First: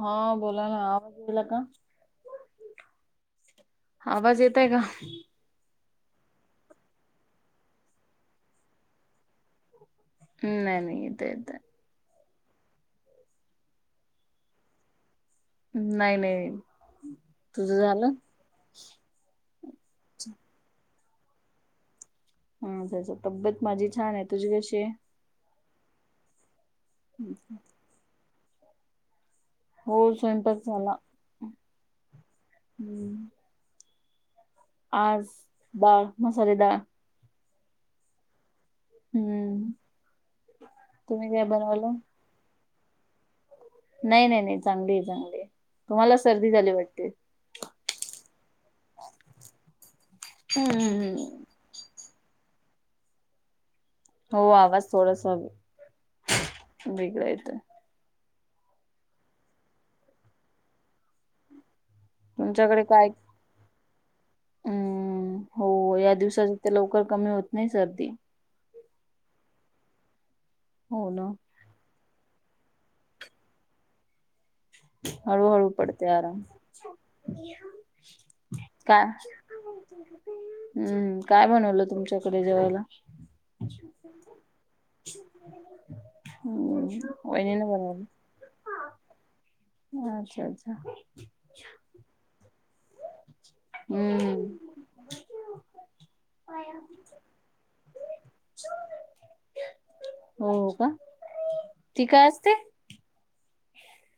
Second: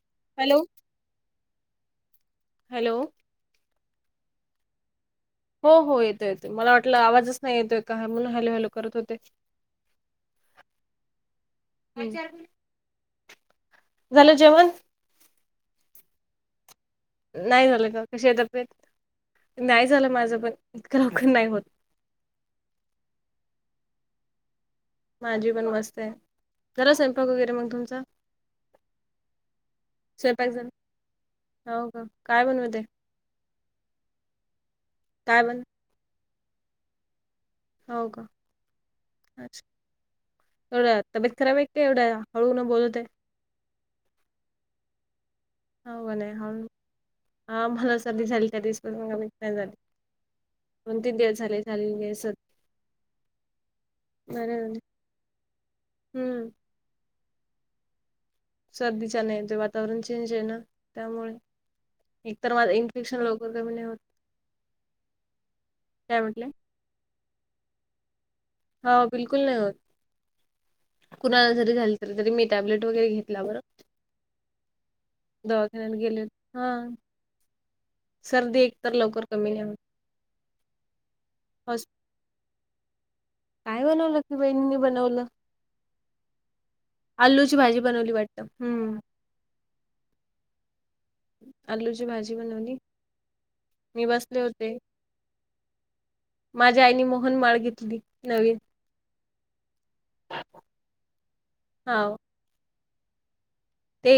हा हॅलो बोला ना [inaudible] वाज दिला का हॅलो आवाज येतय का हो हो येतो येते मला वाटलं आवाजच नाही येतोय का म्हणून हॅलू हॅलू करत होते ् नाही नाही इेत येत म्ह झालं जेवण नाही नाही नाही झालं का कश तपेत नाही झालं माझं पण इतकं लवकर नाही होत हा त्या तब्येत माझी छान आहे तुझी कशी माझी पण मस्त आहे घरा स्वयंपाक वगैरे हम्म. मग तुमचा हो स्वयपाक स्वयंपाक जण झाला हो का काय बनव ते हम्म आज बन डाळ मसाले डाळ हो का हम्म एवढ तुम्ही काय तबेतरा बे बनवलं? एवढ्या हळूून बोलत आहे नाही नाही नाही चांगली चांगली हो ब तुम्हाला सर्दी नाही झाली वाटते. मला साली झाली त्या स्कूल म भेट नाही झाली हम्म चालले स हो नाही झाली आवाज थोडास हम्म वेगळां येतं सर्दीचा नाही ते वातावरण चेंज आहे ना त्यामुळे एकतर तुमच्याकडे काय इन्फेक्शन लोक ग होत हम्म हो या काय म्हटले दिवसाच ते लवकर कमी होत नाही सर्दी हा बिलकुल नाही होत हो ना कुणा झा त तरी मी टॅबलेट वगैरे घेतला बर हळूहळू दवाखान पडते गेले आराम हा सर्दी एकत काय लवकर कमी घवी हम्म काय बनवलं तुमच्याकडे जेवायला काय बनवलं की बहिणीनी बनवलं हम्म आलूची वहिनीने भाजी बनवली बनवलं वाट हम्म अच्छा अच्छा आलूची भाजी बनवली मी हम्म बसले होते. माझ्या आईने मोहन माळ घेतली नवीन. हो का हा ती काय असते ते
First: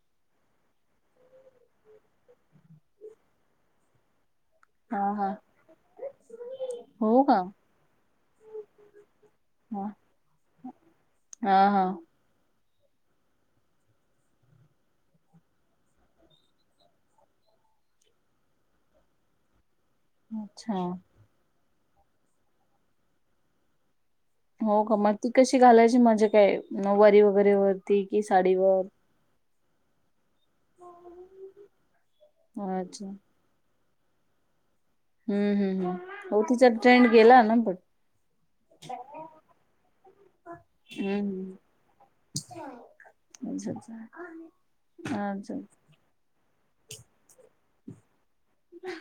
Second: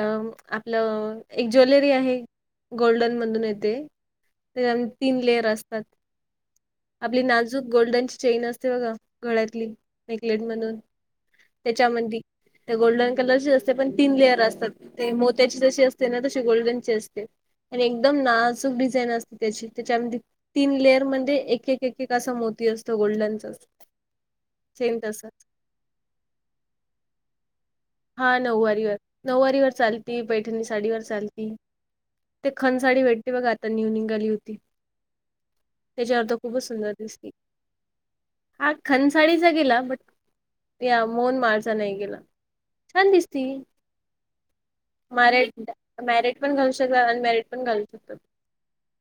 अ आपलं एक ज्वेलरी आहे गोल्डन मधून येते त्या हा तीन हा लेअर असतात. आपली हो का नाजूक गोल्डनची चेन असते बघा गळ्यातली हा नेकलेट मधून हा हा त्याच्यामध्ये गोल्डन कलरची अस पण तीन लेअर असतात ते मोत्याची जशी असते ना तशी गोल्डन चे असते. आणि एकदम नाजूक डिझाईन अस त्याची त्याच्यामध्ये तीन अच्छा लेअरमध्येध्ये एक एक एक असं मोती असतो गोल्डनच. हो का मग ती कशी घालायची माझ्या काय वारी वगैरे वर. हा नऊवारीवर नऊवारीवर चाल ती पैठणी साडीवरर चालती ते खण साडी अच्छा भेटते बघ आता नेहऊन निघाली होती. हम्म हम्म हम्म त्याच्यावर तर हो खूपच तिचा सुंदर ट्रेंड दिसती. गेला ना पण. हा खनसाळीचा गेला बट या मोहन हम्म माळचा नाही गेला. छान दिसती हम्म अच्छा अच्छा मारे अच्छा मॅरिड पण घालू शकता अनमॅरिड पण घालू शकतात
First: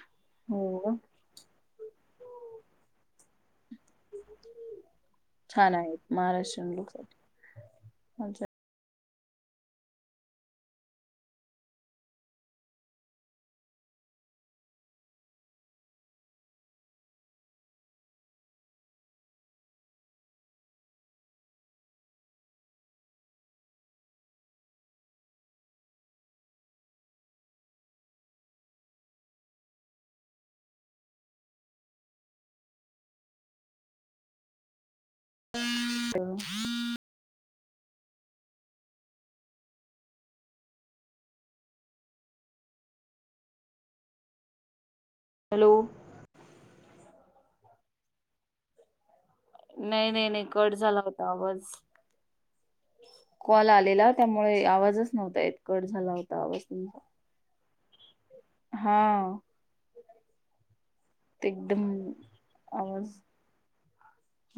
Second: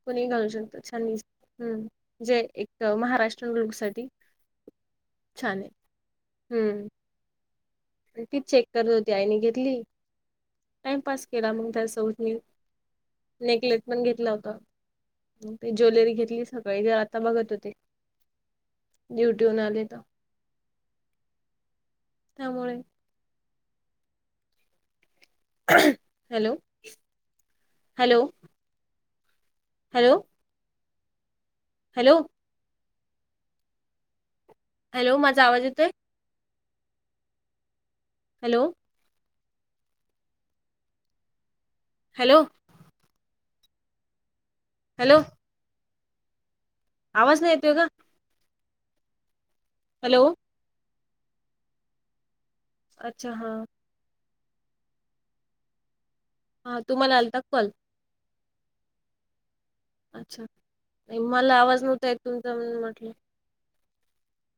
कुणीही घालू हो शकत का? छान दिस हम् जे एक महाराष्ट्र मुलक सा छान आहेत महाराष्ट्रीयन हम्म लोक. ती अच्छा चेक करत होती आईने घेतली टाइम पास केला मग त्या सोबत मी नेकलेस पण घेतला होता. ते ज्वेलरी घेतली सकाळी ते आता बघत होते. डिऊटी हुन आले तर. त्यामुळे hello hello. Hello. Hello. Hello माझा आवाज येतोय. [unintelligible] हॅलो. हॅलो. हॅलो. हॅलो. आवाज नाही येतोय का? नाही हॅलो नाही नाही कट झाला होता आवाज अच्छा हां कॉल आलेला त्यामुळे आवाजच नव्हता य कट झाला होत हा तुम्हाला आलता कॉल. हा. अच्छा ते मला आवाज एकदम नव्हता येत तुमचा म्हणून आवाज म्हटलं.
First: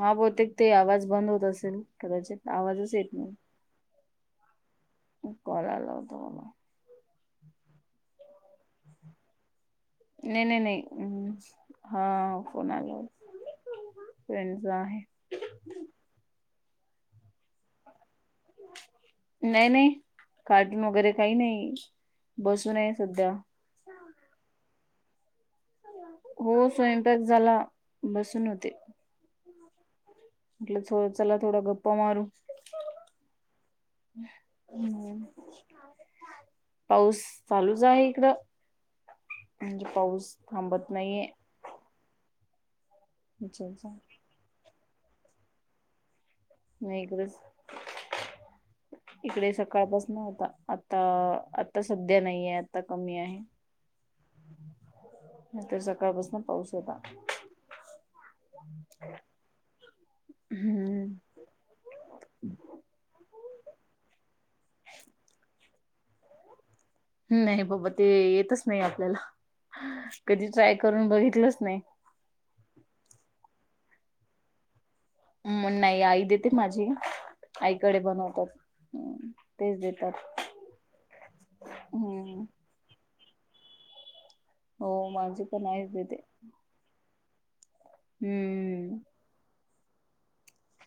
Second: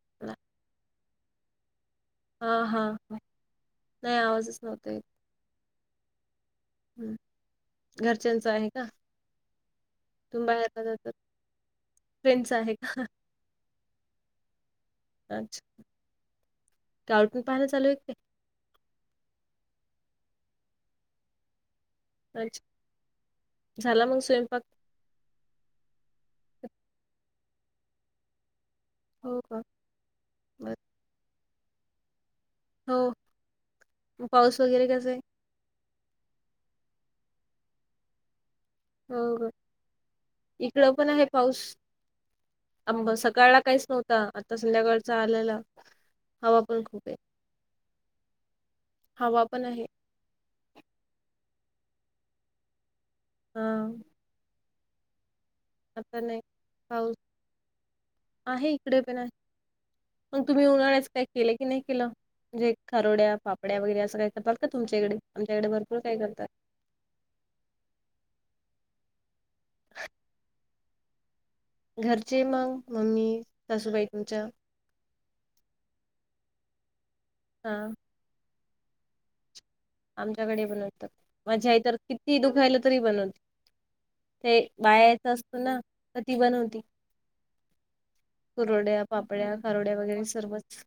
हा बहुतेक ते आवाज बंद होत असेल कदाचित हां हां आवाजच येत हां नाही. नाही आवाजच नव्हता येत. कॉल आला होता मला. हम्म घरच्यांच आहे का. नाही तुम्ही नाही बाहेर का जातात? नाही् हा फ्रेंडचा फोन आहे का? आलावर फ्रेंड चा. अच्छा का आवटून पाहायला चालू आहे का. नाही नाही कार्टून वगैरे काही नाही काय? अच्छा बसून आहे सध्या. झाला मग स्वयंपाक. हो स्वयंपाक झाला बसून होते. हो का. बरं म्हटलं चला थोड्या गप्पा मारू. हो पाऊस वगैरे कसा आहे. हम्म. पाऊस चालूच आहे इकडं. हो का म्हणजे पाऊस थांबत इकड पण आहे नाहीये पाऊस. अंब सकाळला अच्छा काहीच अच्छा नव्हता आता संध्याकाळचा आलेला. हवा पण नाही खूप आहे. इकडेच हवा इकडे पण आहे. सकाळपास न्हता आ. आ आता सध्या नाही आहे आता कमी आहे. हां नाहीतर आता नाही सकाळपासून होता पाऊस आहे इकडे पण आहे. मग तुम्ही उन्हाळ्याच काय हम्म के की नाही केलं म्हणजे खरोड्या पापड्या वगैरे सगळ्या. बघ का तुमच्याकडे आमच्याकडे भरपूर काय करतात. नाही बाबा ते येतच नाही आपल्याला कधी ट्राय करून बघितलंच नाही. घरचे मग मम्मी सासूबाई तुमच्या? मग नाही आई देते माझी हा आईकडे बनवतात तेच देते. आमच्याकडे बनवत माझ्या तर किती हम्म दुखायला तरी बनवते. ते हो बायाच माझी असतो पण ना आईच देते तर ती बनवती. कुरोड्या हम्म पापड्या कारोड्या वगैरे सर्वच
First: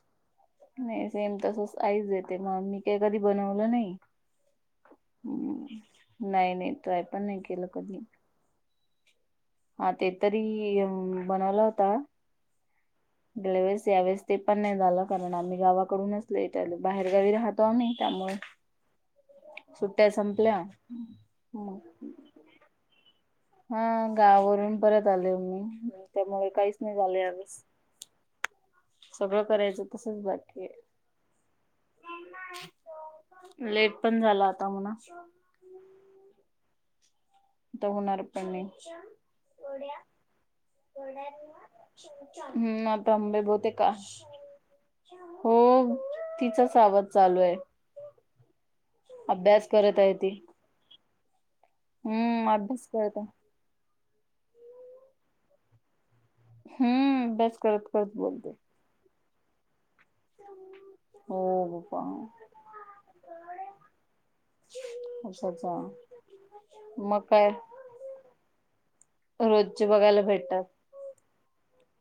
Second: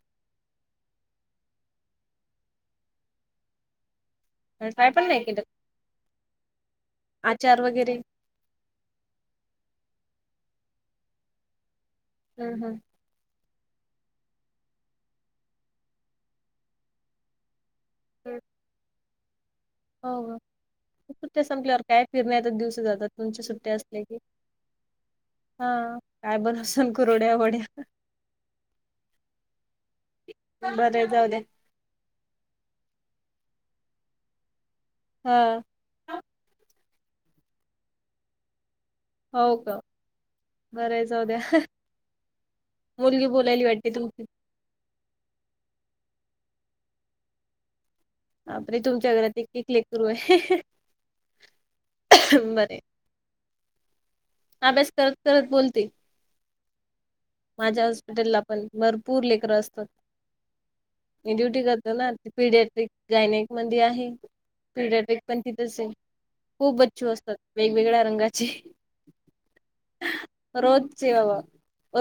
नाही सेम तसच आईच येते मग मी काही कधी बनवलं नाही. ट्राय पण नाही केलं. ह् नाही नाही ट्राय पण नाही आचार केलं वगैरे कधी हा ते तरी बनवला होता. हम् हम. गेल्या वेळेस यावेळेस ते पण नाही झालं कारण आम्ही गावाकडूनचल इटालू बाहेरगावी राहत. त्यामुळे सुट्ट्या हो का? संपल्या. सुट्ट्या संपल्यावर काय फिरण्यातच दिवस जातात. तुमच्या सुट्ट्या हा असले की गावावरून परत आले हा मी काय त्यामुळे बन काहीच नाही झालं कुरड्या यावेळेस वढ्या. [unintelligible] सगळं करायचं तसच बाकी बरं जाऊले. लेट पण झाला आता म्हणा. हां. तर होणार पण नाही. हो का? बरं आहे जाऊ द्या. हम् मुलगी आतांबे बोलायली बहते वाटते का? तुमची. हो तिचा सा आवाज चालू आहे. आपले तुमच्या घरात एके अभ्यास करत लेकरू ती आहे. हम्म बर अभ्यास करत आहे अभ्यास करत करत बोलते. हम्म बस करत माझ्या करत हॉस्पिटलला बोलते. पण भरपूर लेकर असतात. मी ड्युटी हो करतो ना पप्पा पीडयाट गायण्या म आहे. पीरक पण अच्छा अच्छा तिथंच आहे खूप बच्चू मग असतात काय वेगवेगळ्या रंगाचे रोजचे बघायला भेटतात. रोजचे बाबा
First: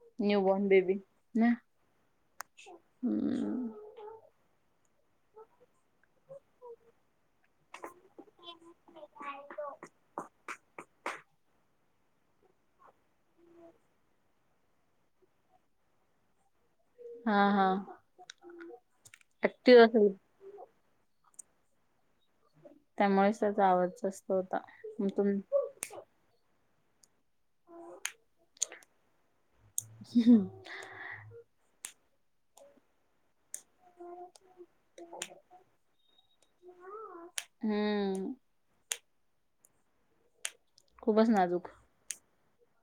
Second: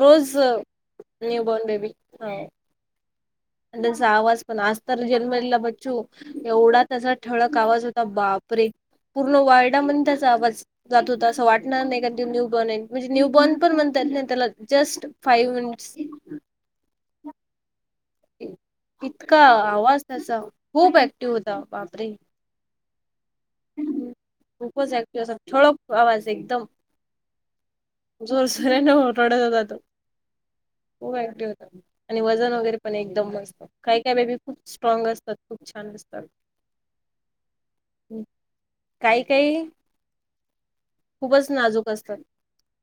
रोज न्यू बोर्न बेबी न्यू ना बॉर्न बेबी हो. हम्. आणि त्यांचा आवाज पण असतर जन्मला ब्चू एवढा तसा ठळक आवाज होता बापरे. पूर्ण वर्डामध्येण त्याचा आवाज जात होता असं वाटणार नाही का ते न्यू बनन. म्हणजे न्यू बॉर्न पण म्हणतात ना त्याला जस्ट फाईव्ह मिनिट्स हा हा. इतका ऍक्टिव्ह आवाज असेल त्याचा खूप ऍक्टिव्ह होता बापरे. त्यामुळेच त्याचा आवाज जास्त होता खूपच ऍक्टिव्ह तु. असा ठळक आवाज एकदम. जोर सर आहे रडत होात. खूप ऍक्टिव्ह होता आणि वजन वगैरे पण एकदम मस्त काही काय बेबी खूप स्ट्रॉंग असतात खूप छान असतात. हम्म. काही काही खूपच नाजूक असतात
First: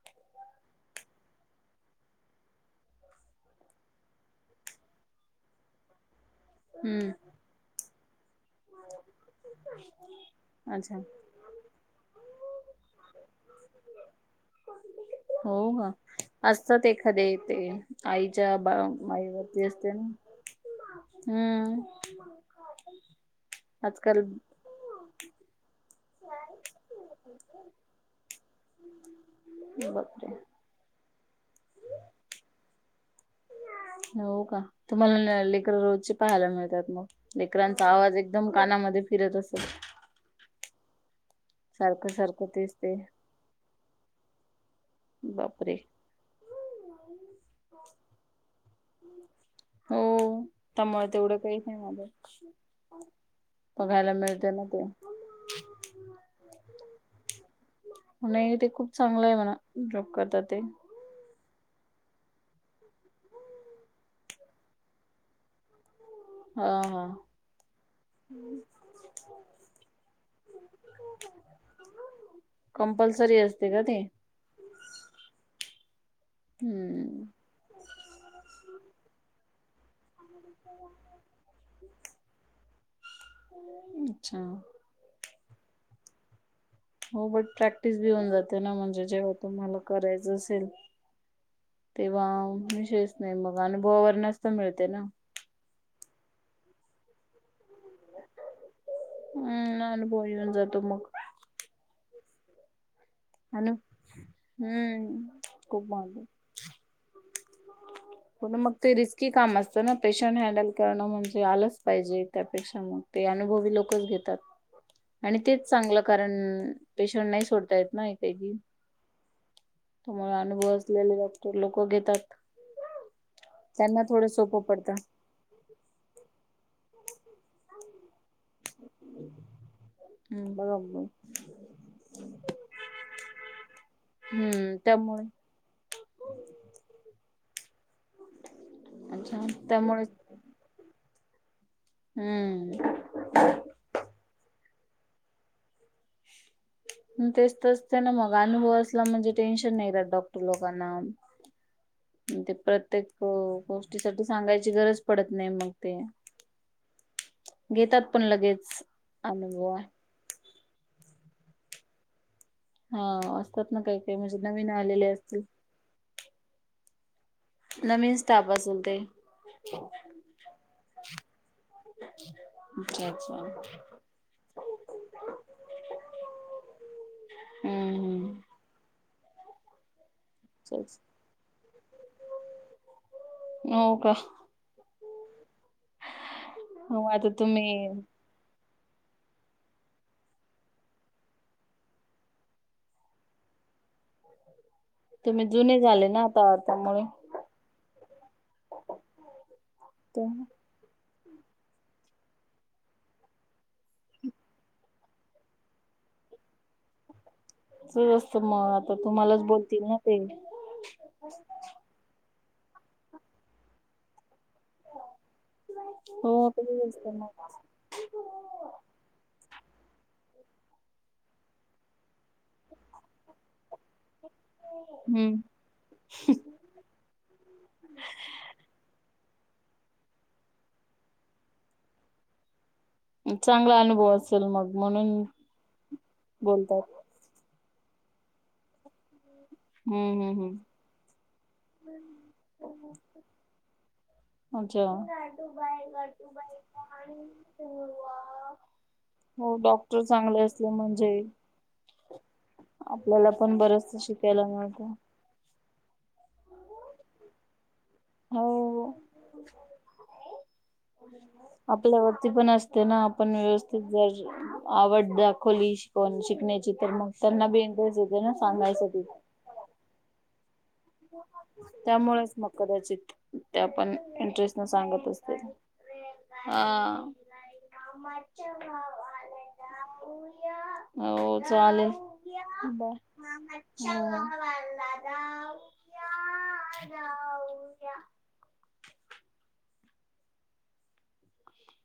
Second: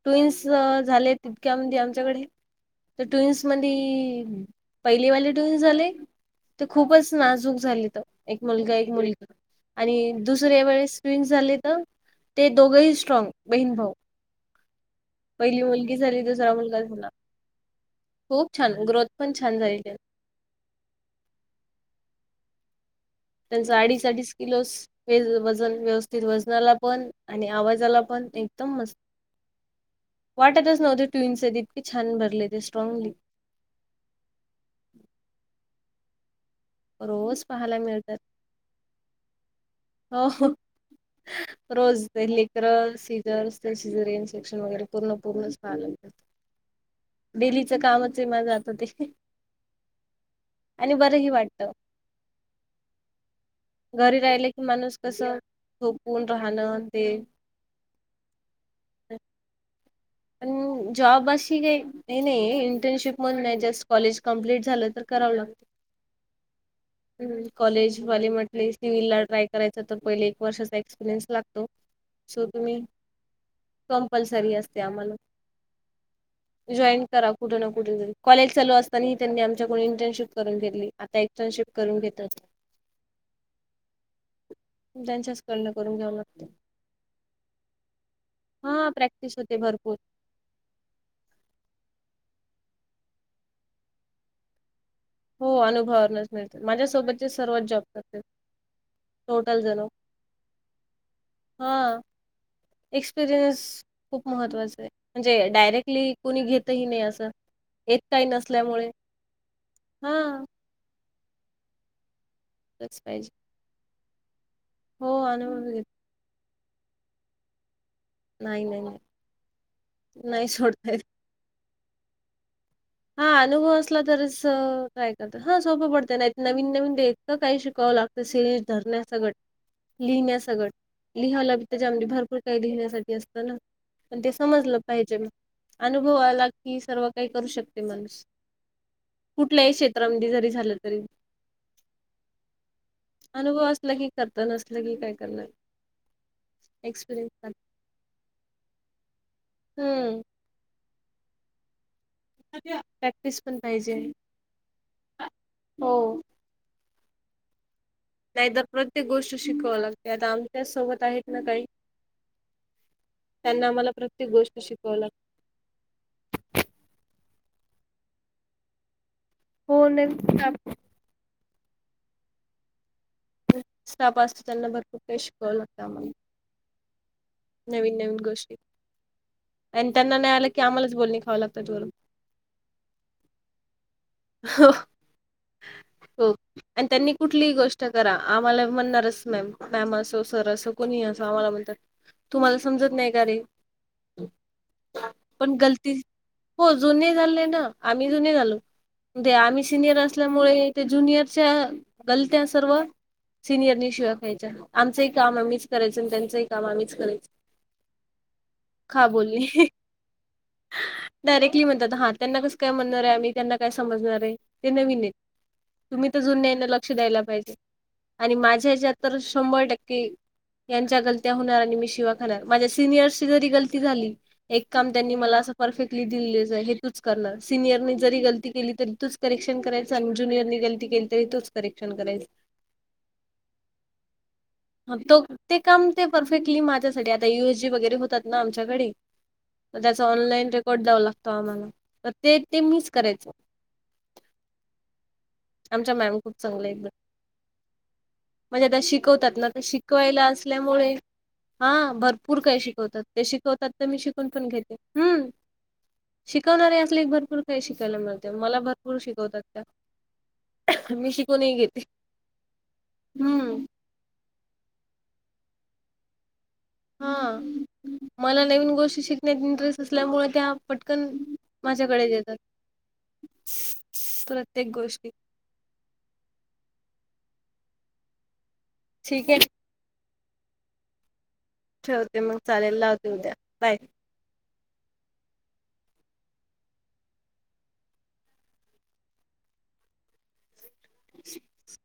टिव्वींन्स् झाले तितक्या म्हणजे आमच्याकडे तर ट्विन्स मधी पहिलेवाली ट्विन्स झाले ते खूपच हम्म नाजूक झाली तर एक मुलगा एक मुलगी ह [unintelligible] दुसर्‍या वेळेस ट्वींन्स झाले तर ते दोघंही स्ट्रॉग बहीण भाऊ हो पहिली का मुलगी झाली दुसरा मुलगा असतात झाला एखाद्ये ते खूप आईच्या बा छान ग्रोथ पण छान आईवरती झाली असते ना हम्म त्यांचं अडीच आजकाल अडीच किलोच वे वजन व्यवस्थित वजनाला पण आणि आवाजाला पण एकदम मस्त बापरे वाटतच नव्हते ते ट्विन्संयत इतके छान भरले ते स्ट्रॉंगली हो का तुम्हाला लेकर रोजची पाहायला मिळतात मग रोज पाहायला लेकरांचा आवाज मिळतात एक एकदम कानामध्ये फिरत असेल? हो रोज सारखं ते सारखं तेच लेकरं ते [unintelligible] दररोज ते सिझेरिंग सेंक्शन वगैरे पूर्ण पूर्णच बापरे पाहायला [unintelligible] डेलीचं कामचय माझं ते हो आणि त्यामुळे बरंही तेवढं काही वाटतं नाही वाटत घरी राहिले की माणूस कस झोपून राहणं ते नाही ते खूप चांगलय म्हणा जॉब करता ते पण जॉब अशी काही नाहीय इंटर्नशिप मण नाही जस्ट कॉलेज कम्प्लीट झालं तर करावं लागत. [inaudible] ह हा कॉलेजवाली म्हटले सिव्हिल ला ट्राय करायच तर पहिले एक वर्षाचा एक्सपिरियन्स लागतो. सो तुम्ही असे असते का ते? कंपल्सरी असते आम्हाला जाॅईन हम्म करा कुठं ना कुठ जरी कॉलेज चालू असताना त्यांनी आमच्याकडून इंटर्नशिप करून घेतली आता एटर्नशिप करून घेतायत अच्छा! त्यांच्याच कडंन करून घ्यावं लागतं. हो बट प्रॅक्टिस बी होऊन जाते ना हा म्हणजे जेव्हा प्रॅक्टिस होते तुम्हाला भरपूर करायचं असेल तेव्हा विषयच नाही मग अनुभवावरणंच मिळते ना हो अनुभवा वरनचं मिळते माझ्यासोबतचे सर्वच जॉब करतात टोटल जण हम् अनुभव येऊन जातो मग हा एक्सपिरियन्स अनु खूप महत्त्वाच आहे हम्म म्हणजे खूप डायरेक्टली महत्व कोणी घेतही नाही असं येत काही हो ना मग नसल्यामुळे ते रिस्की काम असतं ना पेशंट हा हँडल करणं म्हणजे आलंच पाहिजे त्यापेक्षा तेच मग ते पाहिजे अनुभवी लोकच घेतात हो आणि तेच अनुभव घेत चांगलं. कारण पेशंट नाही सोडता येत ना नाही नाही नाही [unintelligible] नाही अनुभव सोडतायेत असलेले डॉक्टर लोक घेतात. हा अनुभव असला त्यांना थोडं तरच सोपं पडतं. [unintelligible] हा सोपं पडत नाही नवीन नवीन ते इतक काही शिकावं लागतं सीरिंज धरण्या सगट लिहिण्या हम्म सगट बरोबर लिहावं लागतं त्याच्यामध्ये भरपूर काही लिहिण्यासाठी अस पण ते हम्म समजलं पाहिजे त्यामुळे अनुभवाला की सर्व काही करू शकत माणूस अच्छा कुठल्याही त्यामुळे क्षेत्रामध्ये जरी झालं तरी हम्म असलं की करतं नसलं की काय करणार? एक्सपिरियन्स तेच तर असते ना मग अनुभव असला म्हणजे टेन्शन नाही राहत हम्म डॉक्टर लोकांना ते प्रत्येक प्रॅक्टिस पण पाहिजे गोष्टीसाठी सांगायची गरज पडत नाही मग हो ते घेतात पण लगेच अनुभव आहे त्यात आमच्याच सोबत आहेत ना काही हा त्यांना असतात ना आम्हाला काही काही प्रत्येक म्हणजे गोष्ट नवीन शिकवाव आलेले लागते. असतील. नवीन स्टाप असल ते हो नविन स्टाप. [inaudible] अच्छा [inaudible] स्टाप असत त्यांना भरपूर काही शिकवाव लागत आम्हाला. नवीन हम्म नवीन हम्म. गोष्टी आणि त्यांना नाही आलं की आम्हालाच बोलणी खावं लागतात वरून हो का हो हो आणि हो त्यांनी आता कुठली गोष्ट तुम्ही करा आम्हाला म्हणारच मॅम असं सर असं कोणी असं आम्हाला म्हणतात तुम्हाला समजत नाही का रे तुम्ही पण जुने गलती झाले ना आता हो त्यामुळे जुने झाले ना आम्ही जुने झालो. ते आम्ही सिनियर तुमचंच असल्यामुळे ते ज्युनियरच्या गलत्या सर्व सिनियरनी शिवा ख्यायच्या आमचही कामहीच करायचं आणि त्यांचं हि काम आम्हीच करायच. असत मग आता तुम्हालाच बोलली बोलतील ना ते डायरेक्टली म्हणतात हा त्यांना कसं काय म्हणार आहे आम्ही त्यांना काय समजणार आहे. ते नवीन तुम्ही तर हो जुन्याना तेच लक्ष असत द्यायला मग पाहिजे. आणि माझ्याच्या्यात तर शंभर टक्के यांच्या गलत्या होणार आणि मी शिव्या खाणार माझ्या सिनियर्सची जरी गलती झाली एक काम त्यांनी मला अस हम्म परफेक्टली दिलेलं हे तूच करणार सिनियर जरी गलती केली तरी तूच करेक्शन करायचं आणि जुनियरनी गलती केली तरी तूच करेशन करायच चांगला अनुभव असेल मग तो म्हणून ते काम ते परफेक्टली बोलतात माझ्यासाठी आता युएस जी वगैरे होतात ना आमच्याकडे त्याचा हम्म हम्म ऑनलाईन हम्म रेकॉर्ड द्याव लागतो आम्हाला तर ते ते मिच करायचं. अच्छा. आमच्या मॅम खूप चांगल्या आहेत म्हणजे त्या शिकवतात ना हो डॉक्टर शिकवायला चांगले असले असल्यामुळे म्हणजे हा भरपूर काही शिकवतात ते आपल्याला पण शिकवतात तर मी बरचस शिकून शिकायला पण घेते मिळतं हम् शिकवणारे असले भरपूर काही शिकायला मिळते मला हो भरपूर शिकवतात त्या मी शिकूनही घेते आपल्यावरती पण असते ना आपण व्यव हम्म जर आवड दाखवली शिक शिकण्याची तर मग हा त्यांना बी इंटरेस्ट येते ना सांगायसाठी. नाही ड्रेस असल्यामुळे त्या पटकन माझ्याकडे त्यामुळेच येतात मग कदाचित त्या पण इंटरेस्ट न प्रत्येक सांगत गोष्टी असतील. हा. ठीक आहे [inaudible] हो चालेल ठेवते मग चालेल लावते उद्या बाय हा हा. [inaudible] [inaudible]